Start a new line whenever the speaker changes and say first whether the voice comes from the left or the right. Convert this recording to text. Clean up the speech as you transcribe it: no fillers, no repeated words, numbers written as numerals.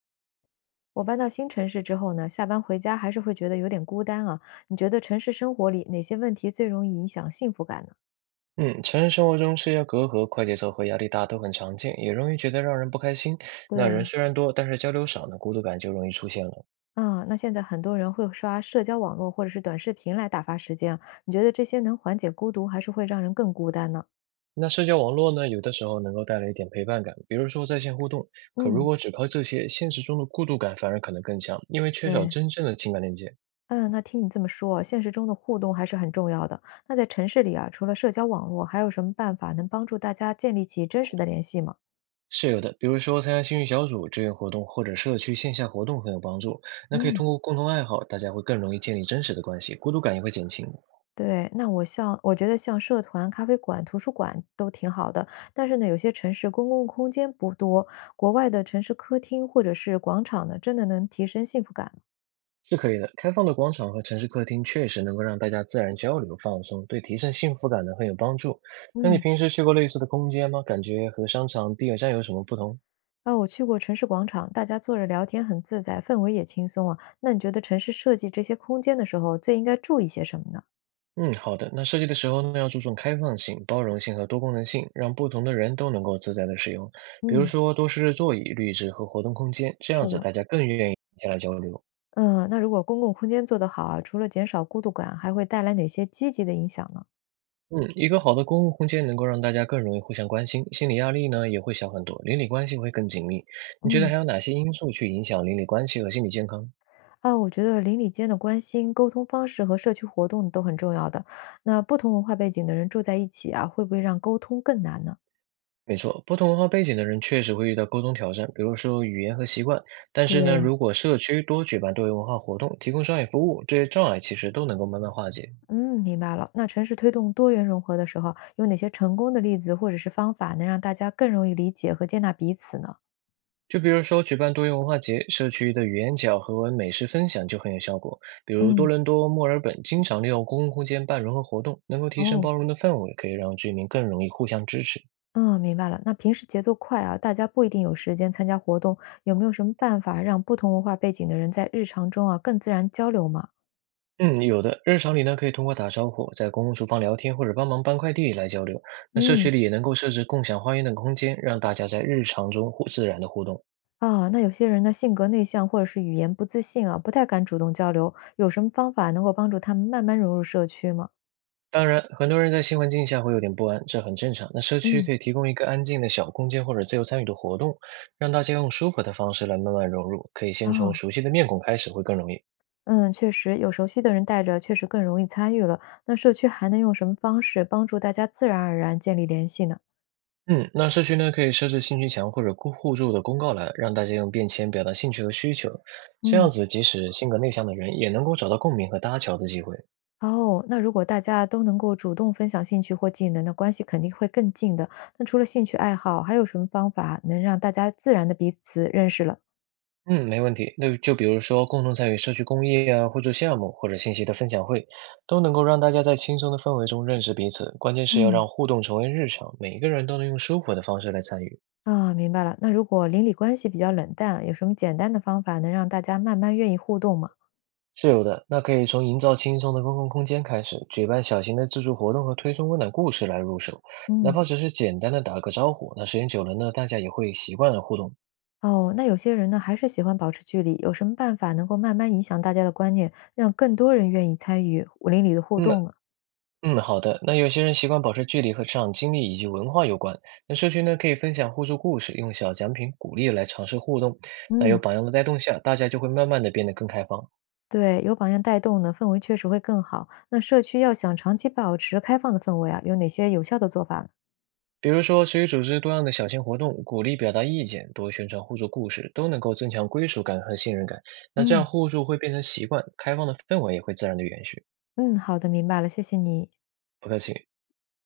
left: 我搬到新城市之后呢，下班回家还是会觉得有点孤单啊。你觉得城市生活里哪些问题最容易影响幸福感呢？
right: 嗯，成人生活中社交隔阂、快节奏和压力大都很常见，也容易觉得让人不开心。那人
left: 对。
right: 虽然多，但是交流少呢，孤独感就容易出现了。
left: 啊，那现在很多人会刷社交网络或者是短视频来打发时间啊，你觉得这些能缓解孤独，还是会让人更孤单呢？
right: 那社交网络呢，有的时候能够带来一点陪伴感，比如说在线互动。可如
left: 嗯。
right: 果只靠这些，现实中的孤独感反而可能更强，因为缺少
left: 对。
right: 真正的情感链接。
left: 嗯，那听你这么说，现实中的互动还是很重要的。那在城市里啊，除了社交网络，还有什么办法能帮助大家建立起真实的联系吗？
right: 是有的，比如说参加兴趣小组、志愿活动或者社区线下活动很有帮助。那可以
left: 嗯。
right: 通过共同爱好，大家会更容易建立真实的关系，孤独感也会减轻。
left: 对，那我像我觉得像社团、咖啡馆、图书馆都挺好的，但是呢，有些城市公共空间不多，国外的城市客厅或者是广场呢，真的能提升幸福感。
right: 是可以的，开放的广场和城市客厅确实能够让大家自然交流、放松，对提升幸福感呢很有帮助。那你
left: 嗯。
right: 平时去过类似的空间吗？感觉和商场、地铁站有什么不同？
left: 啊，我去过城市广场，大家坐着聊天很自在，氛围也轻松啊。那你觉得城市设计这些空间的时候，最应该注意些什么呢？
right: 嗯，好的。那设计的时候呢，要注重开放性、包容性和多功能性，让不同的人都能够自在的使用。比如
left: 嗯。
right: 说多设置座椅、绿植和活动空间，这样
left: 是
right: 子
left: 的。
right: 大家更愿意停下来交流。
left: 嗯，那如果公共空间做得好啊，除了减少孤独感，还会带来哪些积极的影响呢？
right: 嗯，一个好的公共空间能够让大家更容易互相关心，心理压力呢也会小很多，邻里关系会更紧密。你觉得
left: 嗯。
right: 还有哪些因素去影响邻里关系和心理健康？
left: 啊，我觉得邻里间的关心、沟通方式和社区活动都很重要的。那不同文化背景的人住在一起啊，会不会让沟通更难呢？
right: 没错，不同文化背景的人确实会遇到沟通挑战，比如说语言和习惯。但是呢，
left: 对。
right: 如果社区多举办多元文化活动，提供商业服务，这些障碍其实都能够慢慢化解。
left: 嗯，明白了。那城市推动多元融合的时候，有哪些成功的例子或者是方法，能让大家更容易理解和接纳彼此呢？
right: 就比如说举办多元文化节，社区的语言角和美食分享就很有效果。比如多
left: 嗯。
right: 伦多、墨尔本经常利用公共空间办融合活动，能够提升
left: 哦。
right: 包容的氛围，可以让居民更容易互相支持。
left: 嗯，明白了。那平时节奏快啊，大家不一定有时间参加活动，有没有什么办法让不同文化背景的人在日常中啊更自然交流嘛？
right: 嗯，有的，日常里呢可以通过打招呼，在公共厨房聊天或者帮忙搬快递来交流。那社
left: 嗯。
right: 区里也能够设置共享花园等空间，让大家在日常中互自然的互动。
left: 啊，那有些人呢，性格内向或者是语言不自信啊，不太敢主动交流，有什么方法能够帮助他们慢慢融入社区吗？
right: 当然，很多人在新环境下会有点不安，这很正常。那社区
left: 嗯。
right: 可以提供一个安静的小空间或者自由参与的活动，让大家用舒服的方式来慢慢融入。可以先从
left: 哦。
right: 熟悉的面孔开始，会更容易。
left: 嗯，确实，有熟悉的人带着，确实更容易参与了。那社区还能用什么方式帮助大家自然而然建立联系呢？
right: 嗯，那社区呢可以设置兴趣墙或者互助的公告栏，让大家用便签表达兴趣和需求。这样
left: 嗯。
right: 子，即使性格内向的人也能够找到共鸣和搭桥的机会。
left: 哦，那如果大家都能够主动分享兴趣或技能，那关系肯定会更近的。那除了兴趣爱好，还有什么方法能让大家自然的彼此认识了？
right: 嗯，没问题。那就比如说，共同参与社区公益啊，互助项目或者信息的分享会，都能够让大家在轻松的氛围中认识彼此。关键是要
left: 嗯。
right: 让互动成为日常，每一个人都能用舒服的方式来参与。
left: 啊，明白了。那如果邻里关系比较冷淡，有什么简单的方法能让大家慢慢愿意互动吗？
right: 是有的，那可以从营造轻松的公共空间开始，举办小型的自助活动和推送温暖故事来入手，哪
left: 嗯。
right: 怕只是简单的打个招呼，那时间久了呢，大家也会习惯了互动。
left: 哦，那有些人呢还是喜欢保持距离，有什么办法能够慢慢影响大家的观念，让更多人愿意参与邻里的互
right: 嗯，
left: 动呢？
right: 嗯，好的。那有些人习惯保持距离和职场经历以及文化有关。那社区呢，可以分享互助故事，用小奖品鼓励来尝试互动。那有
left: 嗯。
right: 榜样的带动下，大家就会慢慢的变得更开放。
left: 对，有榜样带动呢，氛围确实会更好。那社区要想长期保持开放的氛围啊，有哪些有效的做法呢？
right: 比如说，随意组织多样的小型活动，鼓励表达意见，多宣传互助故事，都能够增强归属感和信任感。那这样
left: 嗯。
right: 互助会变成习惯，开放的氛围也会自然的延续。
left: 嗯，好的，明白了，谢谢你。
right: 不客气。